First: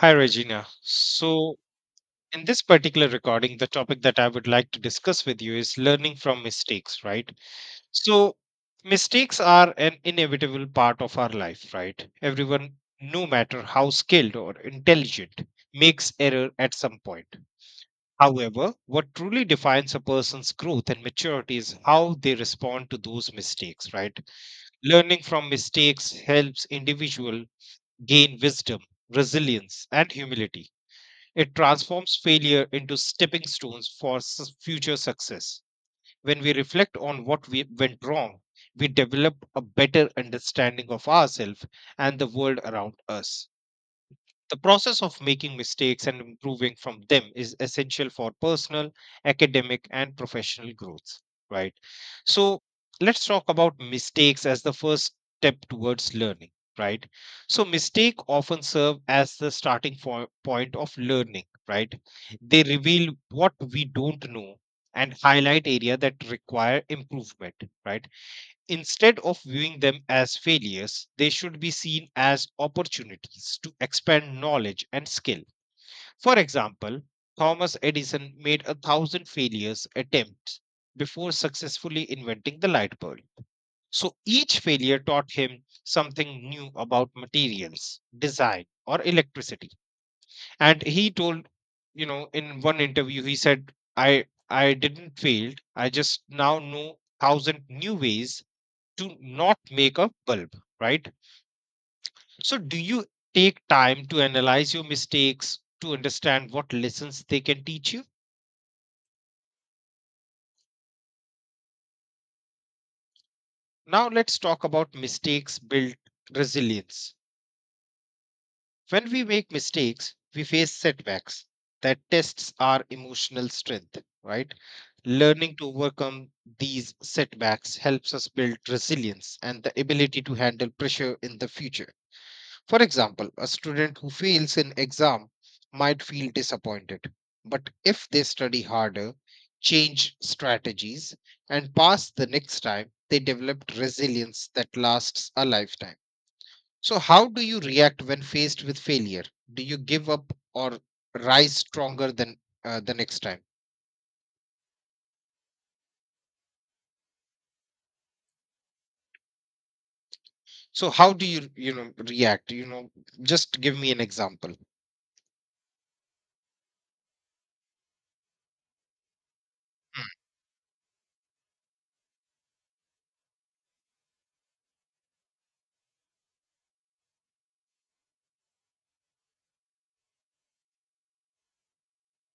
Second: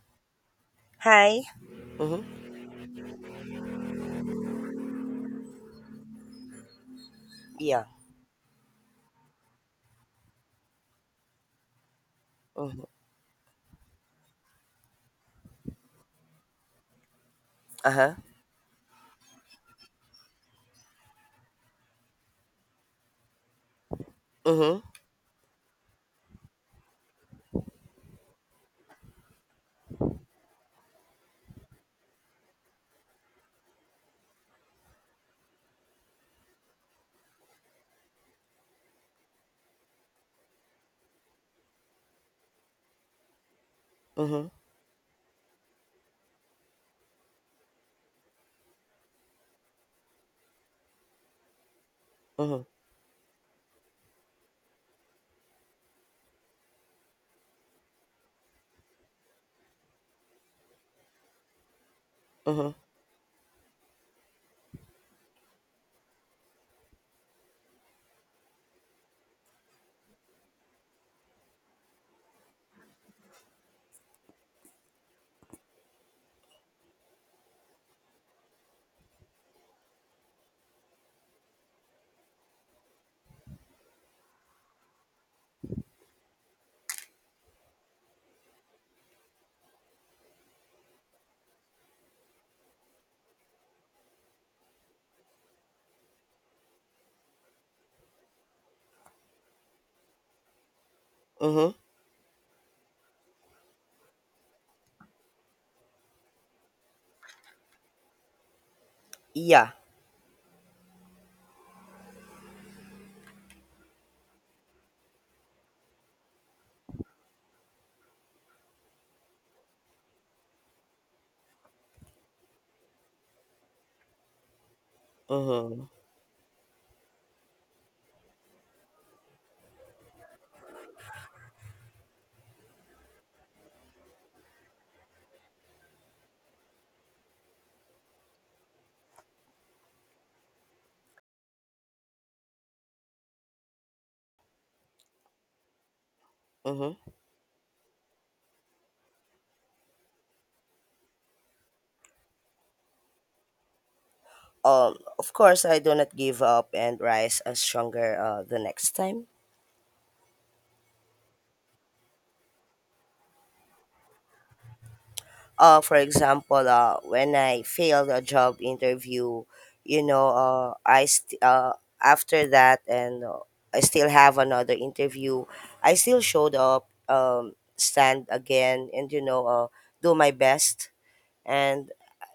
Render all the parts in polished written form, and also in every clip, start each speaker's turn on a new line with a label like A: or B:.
A: Hi, Regina.
B: Hi. Mm-hmm.
A: In this particular recording, the topic that I would like to discuss with you is learning from mistakes, right?
B: Yeah.
A: So, mistakes are an inevitable part of our life, right? Everyone,
B: Mm-hmm.
A: no matter how skilled or intelligent, makes error at some point.
B: Uh-huh.
A: However, what truly defines a person's growth and maturity is how they respond to those mistakes, right?
B: Mm-hmm.
A: Learning from mistakes helps individual gain wisdom, resilience, and humility it transforms failure into stepping stones for future success. When we reflect on what we went wrong, we develop a better understanding of ourselves and the world around us.
B: Mm-hmm.
A: The process of making mistakes and improving from them is essential for personal, academic, and professional growth, right? So
B: Mm-hmm.
A: let's talk about mistakes as the first step towards learning, right? So mistake often serve as the starting point of learning, right? They
B: Mm-hmm.
A: reveal what we don't know and highlight area that require improvement, right? Instead of viewing them as failures, they should be seen as opportunities to expand knowledge and skill for example, Thomas Edison made a thousand failures attempts before successfully inventing the light bulb. So each failure taught him something new about materials, design, or electricity. And he told, you know, in one interview, he said, I didn't fail. I just now know thousand new ways to not make a bulb, right?
B: Mm-hmm.
A: So do you take time to analyze your mistakes to understand what lessons they can teach you?
B: Yeah.
A: Now let's talk about mistakes build resilience. When we make mistakes, we face setbacks that tests our emotional strength, right? Learning to
B: Mm-hmm.
A: overcome these setbacks helps us build resilience and the ability to handle pressure in the future. For example, a student who fails in exam might feel disappointed, but if they study harder, change strategies, and pass the next time, they develop resilience that lasts a lifetime. So,
B: Mm-hmm.
A: how do you react when faced with failure? Do you give up or rise stronger than the next time?
B: Of course, I do not give up and rise stronger the next time.
A: So, how do you, you know, react? You know, just give me an example.
B: For example, when I failed a job interview, you
A: Hmm.
B: know, uh, I st- uh, after that and I still have another interview. I still showed up, stand again, and do my best and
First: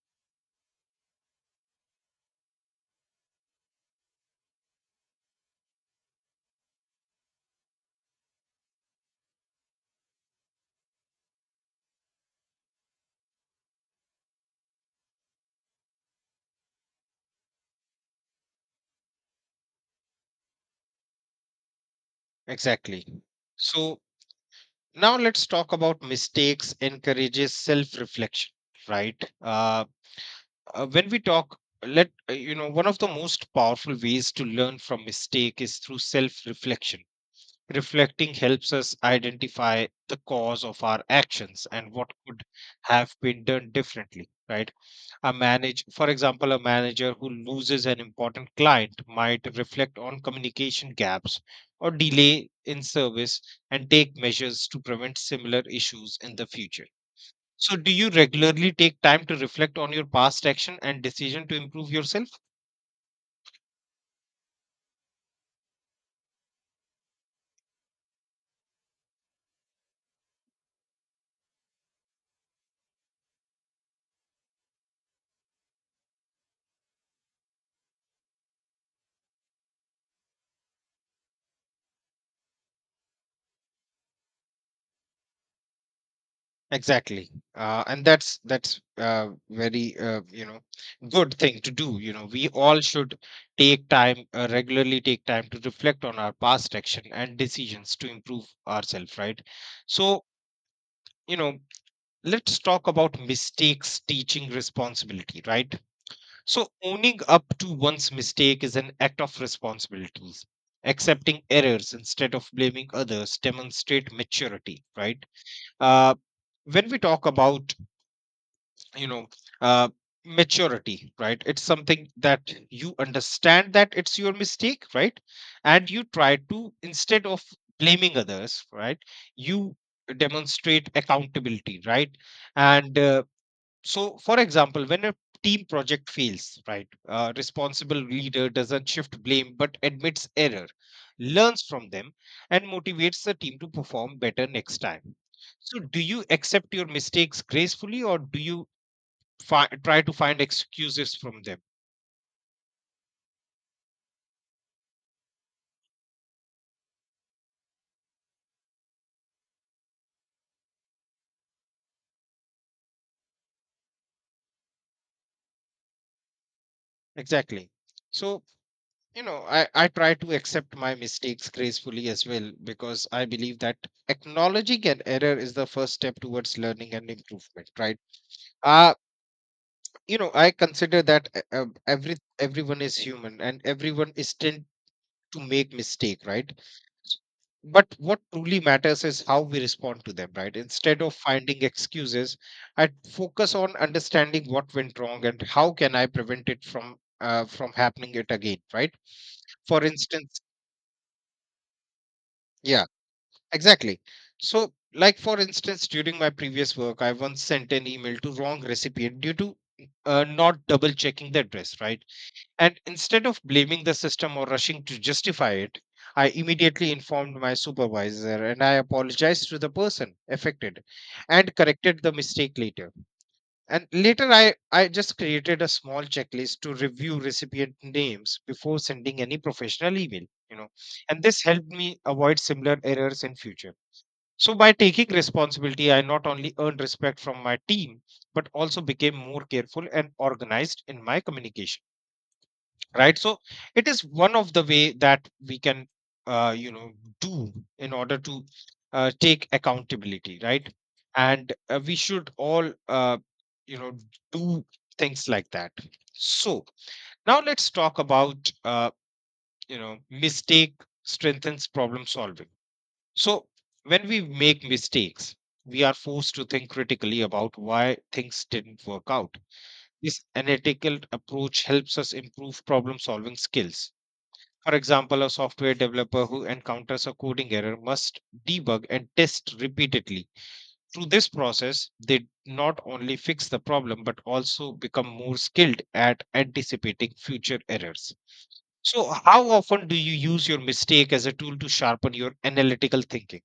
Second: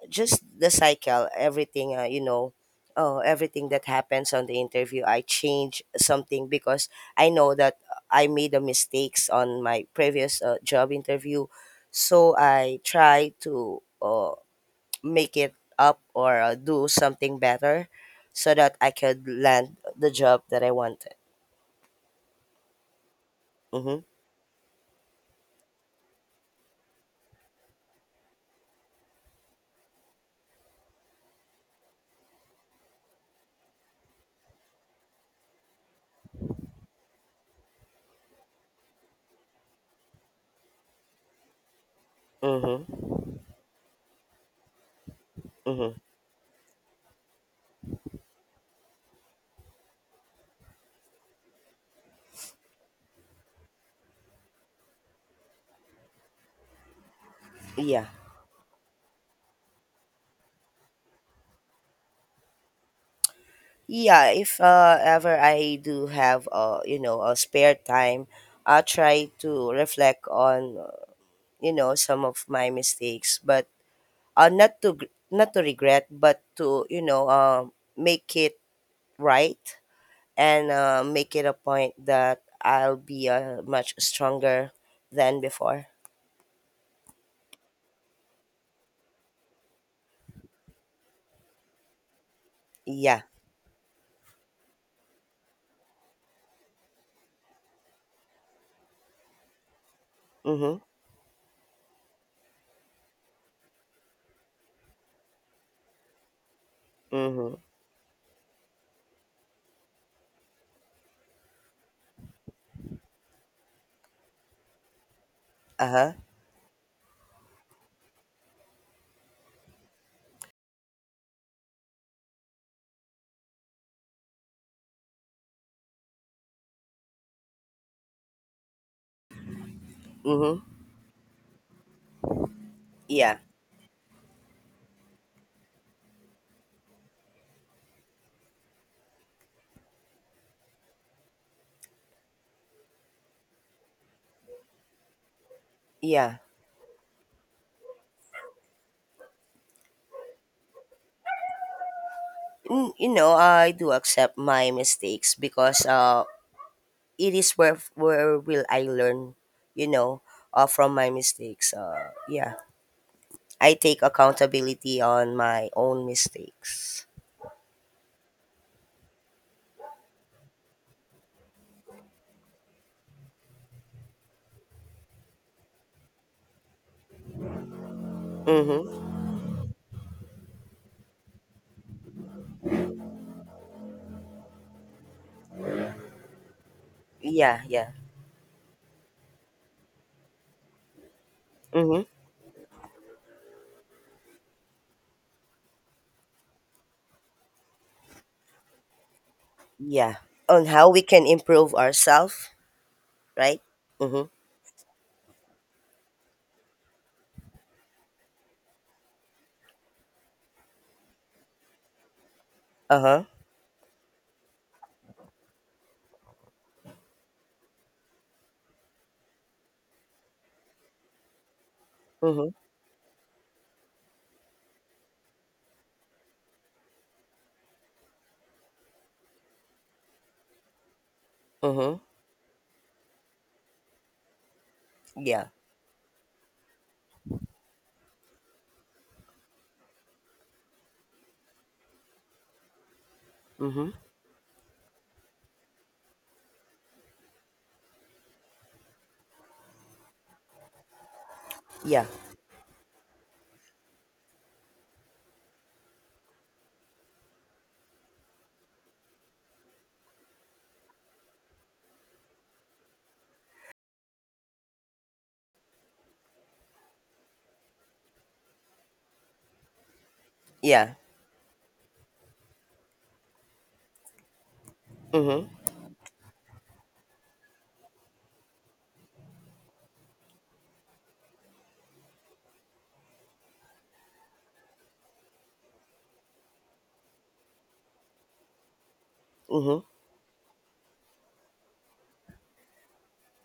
B: just the cycle, everything, everything that happens on the interview, I change something because I know that I made the mistakes on my previous job interview. So I try to make it up or do something better so that I could land the job that I wanted.
A: Exactly.
B: Mm-hmm.
A: So now let's talk about mistakes encourages self reflection right when we talk let you know one of the most powerful ways to learn from mistake is through self reflection reflecting helps us identify the cause of our actions and what could have
B: Mm-hmm.
A: been done differently right a manage
B: Mm-hmm.
A: for example a manager who loses an important client might reflect on communication gaps or delay in service and take measures to prevent similar issues in the future so do
B: Yeah.
A: you regularly take time to reflect on your past action and decision to improve yourself
B: Yeah, if ever I do have you know a spare time, I try to reflect on you know some of my mistakes, but not to not to regret, but to you know make it right and make it a point that I'll be much stronger than before.
A: Exactly, and that's very you know good thing to do. You know, we all should
B: Yeah.
A: take time regularly, take time to reflect on our past action and decisions to improve ourselves, right? So
B: Mhm.
A: you know, let's talk about mistakes teaching responsibility, right? So owning up
B: Mhm.
A: to one's mistake is an act of responsibilities. Accepting errors instead of blaming others demonstrate maturity, right?
B: Uh huh.
A: Uh, when we talk about you know uh, maturity right it's something that you understand that it's your mistake right and you try to instead of blaming others right you
B: Mhm.
A: demonstrate accountability right and
B: Yeah.
A: so for example when a team project fails right a responsible leader doesn't shift blame but admits error learns from them and motivates the team to perform better next time so do you
B: Yeah.
A: accept your mistakes gracefully or do you try to find excuses from them
B: You know, I do accept my mistakes because it is where will I learn, you know, from my mistakes. Yeah, I take accountability on my own mistakes.
A: exactly so you know I try to accept my mistakes gracefully as well because I believe that acknowledging an error is the first step towards learning and improvement right uh
B: Mm-hmm.
A: you know I consider that every everyone is human and everyone is tend to make mistake right
B: Yeah,
A: But
B: yeah.
A: what truly matters is how we respond to them, right? Instead of finding
B: Mm-hmm.
A: excuses, I focus on understanding what went wrong and how can I prevent it from happening it again, right? For
B: Yeah.
A: instance,
B: On how we can improve ourselves,
A: yeah,
B: right?
A: exactly.
B: Mm-hmm.
A: So, like for instance, during my previous work, I once sent an email to wrong recipient due to not double checking the address, right? And
B: Uh-huh.
A: instead of blaming the system or rushing to justify it, I immediately informed my supervisor and I apologized to the person affected and corrected the
B: Mm-hmm.
A: mistake later. And later, I just created a small checklist to review recipient names before sending any professional email, you know, and this helped
B: Mm-hmm.
A: me avoid similar errors in future. So by taking
B: Yeah.
A: responsibility, I not only earned respect from my team, but also became more careful and organized in my communication right so it
B: Mm-hmm.
A: is one of the way that we can you know do in order to take accountability right and we
B: Yeah.
A: should all you know do things like that so now let's talk about uh, you know mistake strengthens problem solving so when we make mistakes we are forced to think critically about why things didn't work out this
B: Yeah.
A: analytical approach helps us improve problem solving skills for example, a
B: Mm-hmm.
A: software developer who encounters a coding error must debug and test repeatedly. Through this process, they not only fix the problem but also become more skilled at anticipating future errors. So, how
B: Mm-hmm.
A: often do you use your mistake as a tool to sharpen your analytical thinking?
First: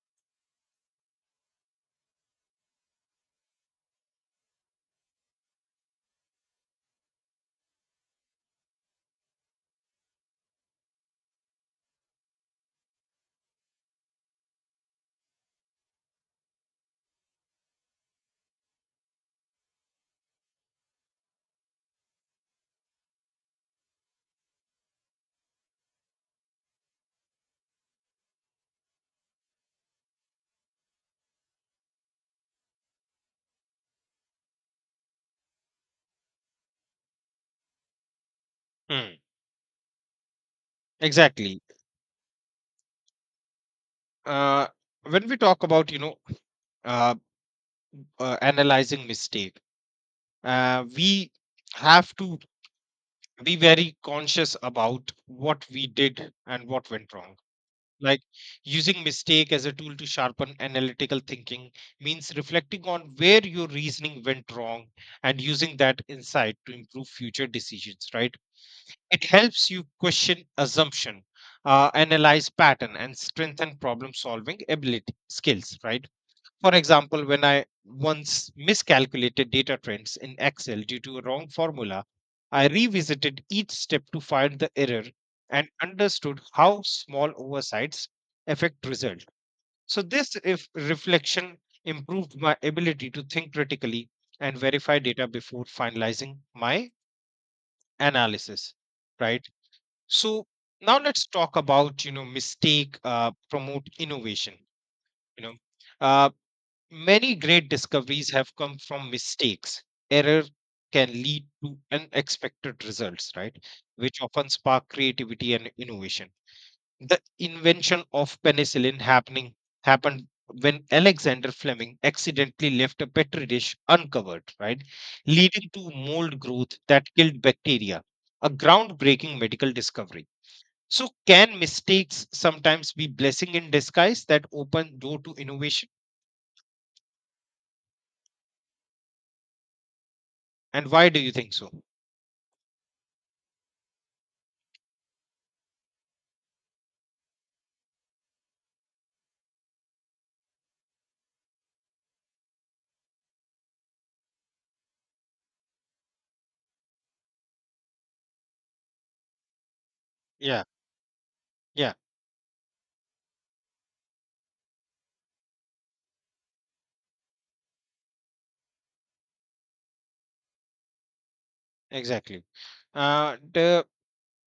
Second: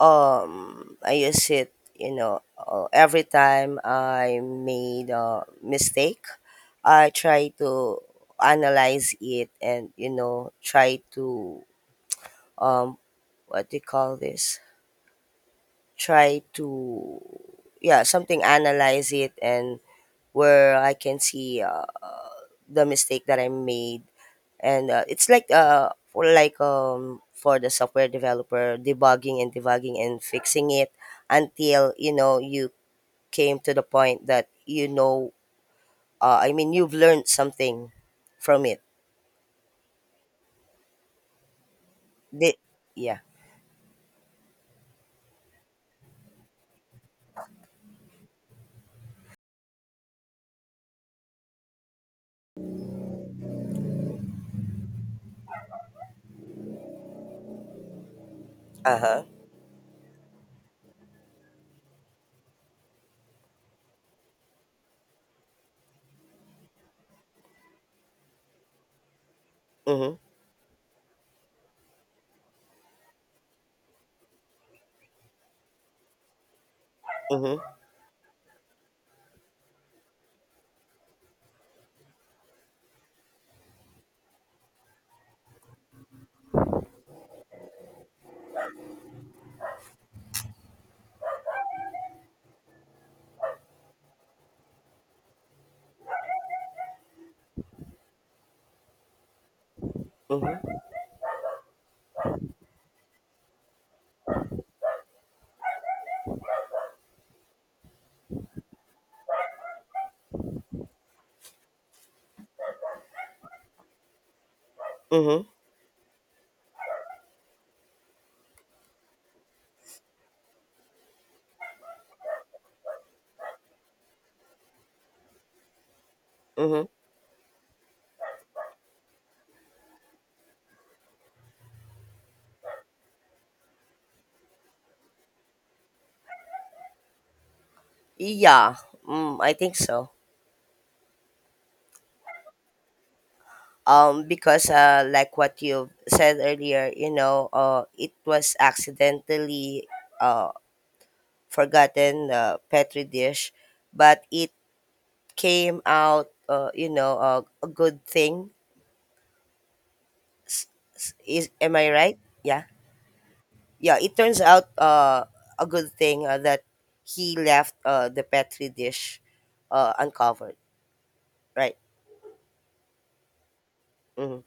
B: I use it, you know, every time I made a mistake, I try to analyze it, and you know try to, um what do you call this, try to, yeah, something, analyze it and where I can see the mistake that I made. And it's like, for like, for the software developer, debugging and debugging and fixing it until you know you came to the point that you know, I mean, you've learned something from it.
A: Hmm. Exactly.
B: Did yeah.
A: Uh, when we talk about you know uh, analyzing mistake, we have to be very conscious about what we did and what went wrong. Like
B: Uh
A: using
B: huh.
A: mistake as a tool to sharpen analytical thinking means reflecting on where your reasoning went wrong and using that insight to improve future decisions, right? It helps you
B: Mhm.
A: question assumption, analyze pattern, and strengthen problem solving ability skills, right? For example, when
B: Mhm.
A: I once miscalculated data trends in Excel due to a wrong formula, I revisited each step to find the error and understood how small oversights affect result. So this if reflection improved my ability to think critically and verify data before finalizing my analysis, right? So
B: Mhm.
A: now let's talk about you know mistake promote innovation. You know, uh, many great discoveries have come from mistakes. Error can lead to unexpected results, right? Which often spark
B: Mhm.
A: creativity and innovation. The invention of penicillin happening happened when Alexander Fleming accidentally left a petri dish uncovered, right? Leading to mold growth
B: Mhm.
A: that killed bacteria, a groundbreaking medical discovery. So, can mistakes sometimes be blessing in disguise that open door to innovation?
B: Yeah. Mm, I think so.
A: And why do you think so?
B: Because like what you said earlier, you know, it was accidentally uh forgotten petri dish, but it came out, you know, a good thing.
A: Yeah,
B: S- Is am I
A: yeah,
B: right? Yeah. Yeah, it turns out a good thing that he left the Petri dish uncovered, right?
A: exactly. The
B: Mm-hmm.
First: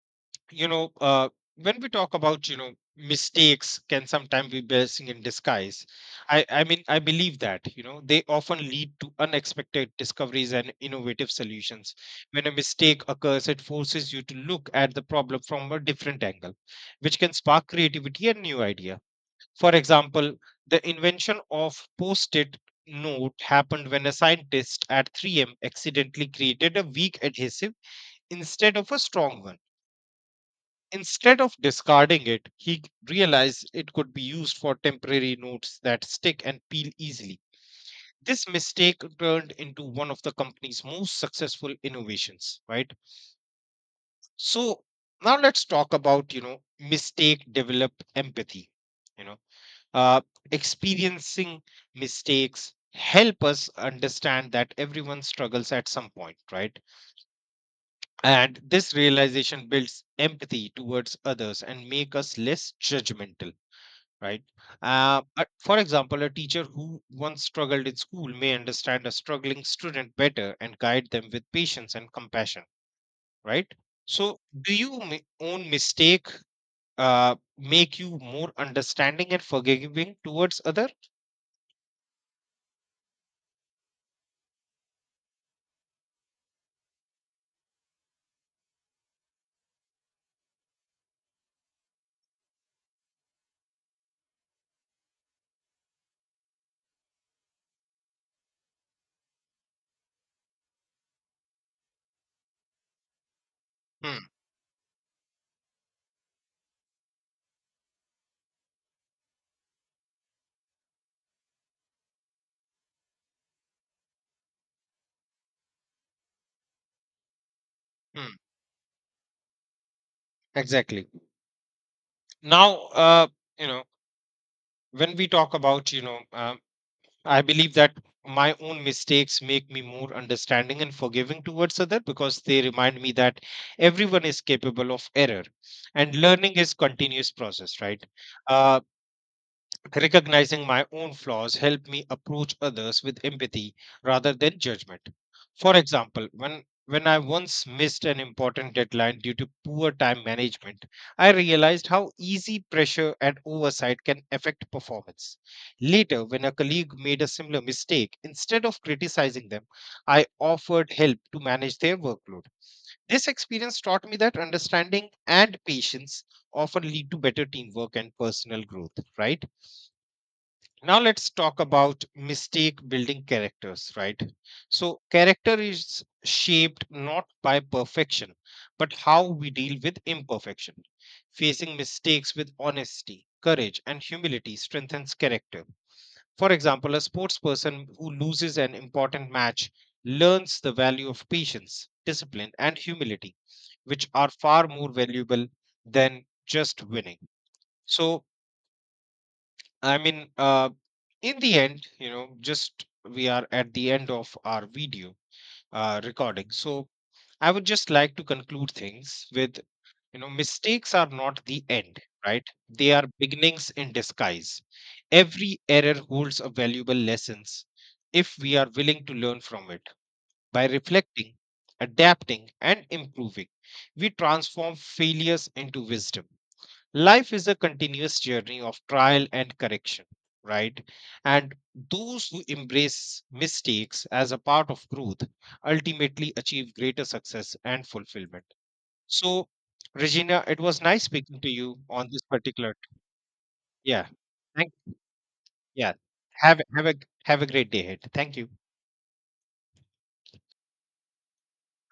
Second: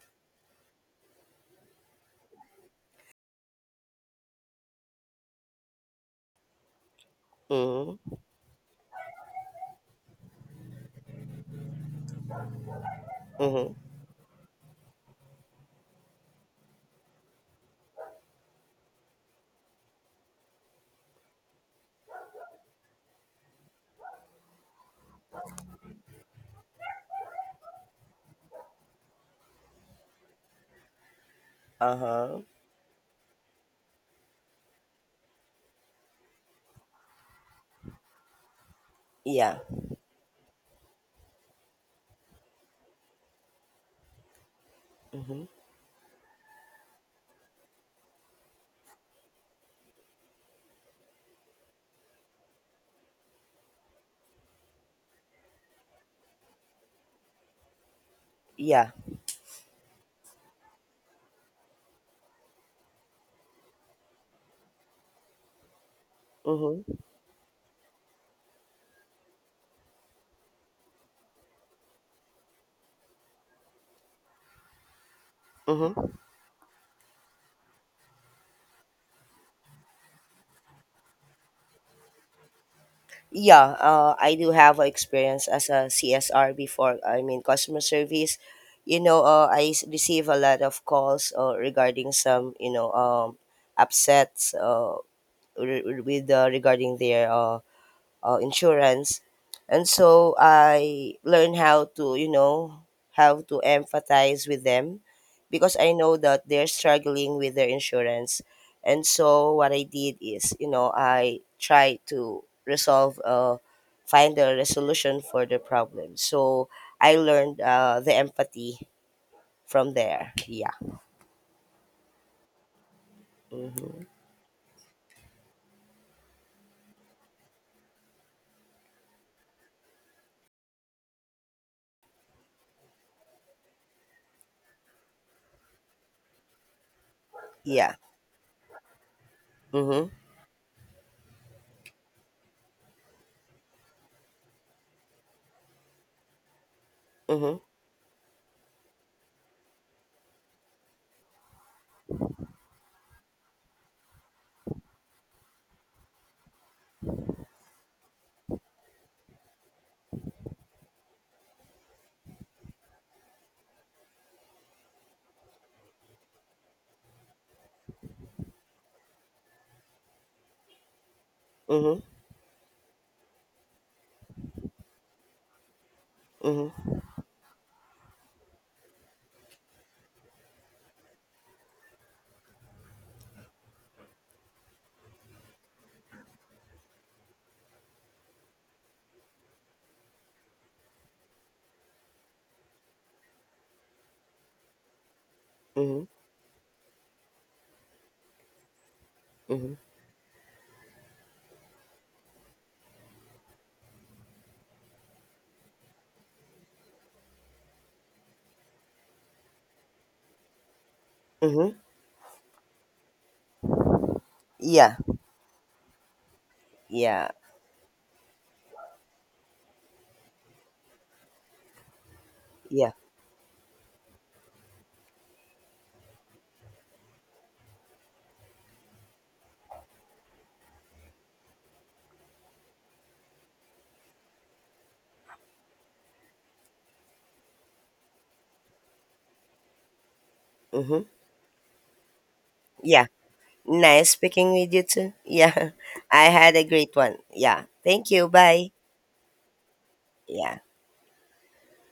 A: you know, when we talk about you know mistakes can sometimes be blessing in disguise. I mean I believe that you know
B: Mm-hmm.
A: they often lead to unexpected discoveries and innovative solutions. When a mistake occurs, it
B: Mm-hmm.
A: forces you to look at the problem from a different angle, which can spark creativity and new ideas. For example, the invention of post-it note happened when a scientist at 3M accidentally created a weak adhesive instead of a strong one. Instead of discarding
B: Uh-huh.
A: it, he realized it could be used for temporary notes that stick and peel easily. This mistake turned
B: Yeah.
A: into one of the company's most successful innovations, right? So now
B: Mm-hmm.
A: let's talk about, you know, mistake developed empathy. You know uh, experiencing mistakes help us understand that everyone struggles at some point right and
B: Yeah.
A: this realization builds empathy towards others and make us less judgmental right for example a teacher
B: Mm-hmm.
A: who once struggled in school may understand a struggling student better and guide them with patience and compassion right so do you own
B: Mm-hmm.
A: mistake make you more understanding and forgiving towards other
B: Yeah. I do have a experience as a CSR before. I mean, customer service. You know, receive a lot of calls regarding some, you know, upsets, re- re- with regarding their insurance. And so I learn how to, you know, how to
A: hmm.
B: empathize with them because I know that they're struggling with their insurance. And so what I did is, you know, I try to resolve, find a resolution for the problem. So I learned the
A: hmm.
B: empathy from there. Yeah.
A: Exactly. Now, you know, when we talk about, you know, I believe that my own mistakes make me more understanding and forgiving towards other because they remind me that everyone is capable of error and learning is continuous process,
B: Yeah.
A: right? Uh,
B: Mm-hmm.
A: Recognizing my own flaws helped me approach others with empathy rather than judgment. For example, when I
B: Mm-hmm.
A: once missed an important deadline due to poor time management, I realized how easy pressure and oversight can affect performance. Later, when a colleague made a similar mistake, instead of criticizing them, I offered help to manage their workload. This experience taught me that understanding and patience often lead to better teamwork and personal growth, right? Now let's talk
B: Mm-hmm.
A: about mistake building characters right so character is shaped
B: Mm-hmm.
A: not by perfection but how we deal with imperfection facing mistakes with honesty courage and humility strengthens character for example a sports person who loses an important match learns the value of patience discipline and humility which are far more valuable
B: Mm-hmm.
A: than just winning so
B: Mm-hmm.
A: I mean, in the end, you know, just we are at the end of our video recording. So I would just like to conclude things with, you know, mistakes are not the
B: Mm-hmm.
A: end, right? They are beginnings in disguise.
B: Yeah.
A: Every error holds a valuable
B: Yeah.
A: lessons if we are willing to learn from it. By reflecting, adapting, and
B: Yeah.
A: improving, we transform failures into wisdom. Life is a continuous journey of trial and correction, right? And those who embrace mistakes as a part of growth ultimately achieve greater success and fulfillment. So, Regina, it was
B: Mm-hmm.
A: nice speaking to you on this particular.
B: Yeah.
A: Yeah.
B: Nice speaking with
A: Thank.
B: you too. Yeah,
A: Yeah.
B: I had a
A: Have
B: great
A: a
B: one. Yeah,
A: great day ahead.
B: thank you.
A: Thank you.
B: Bye. Yeah.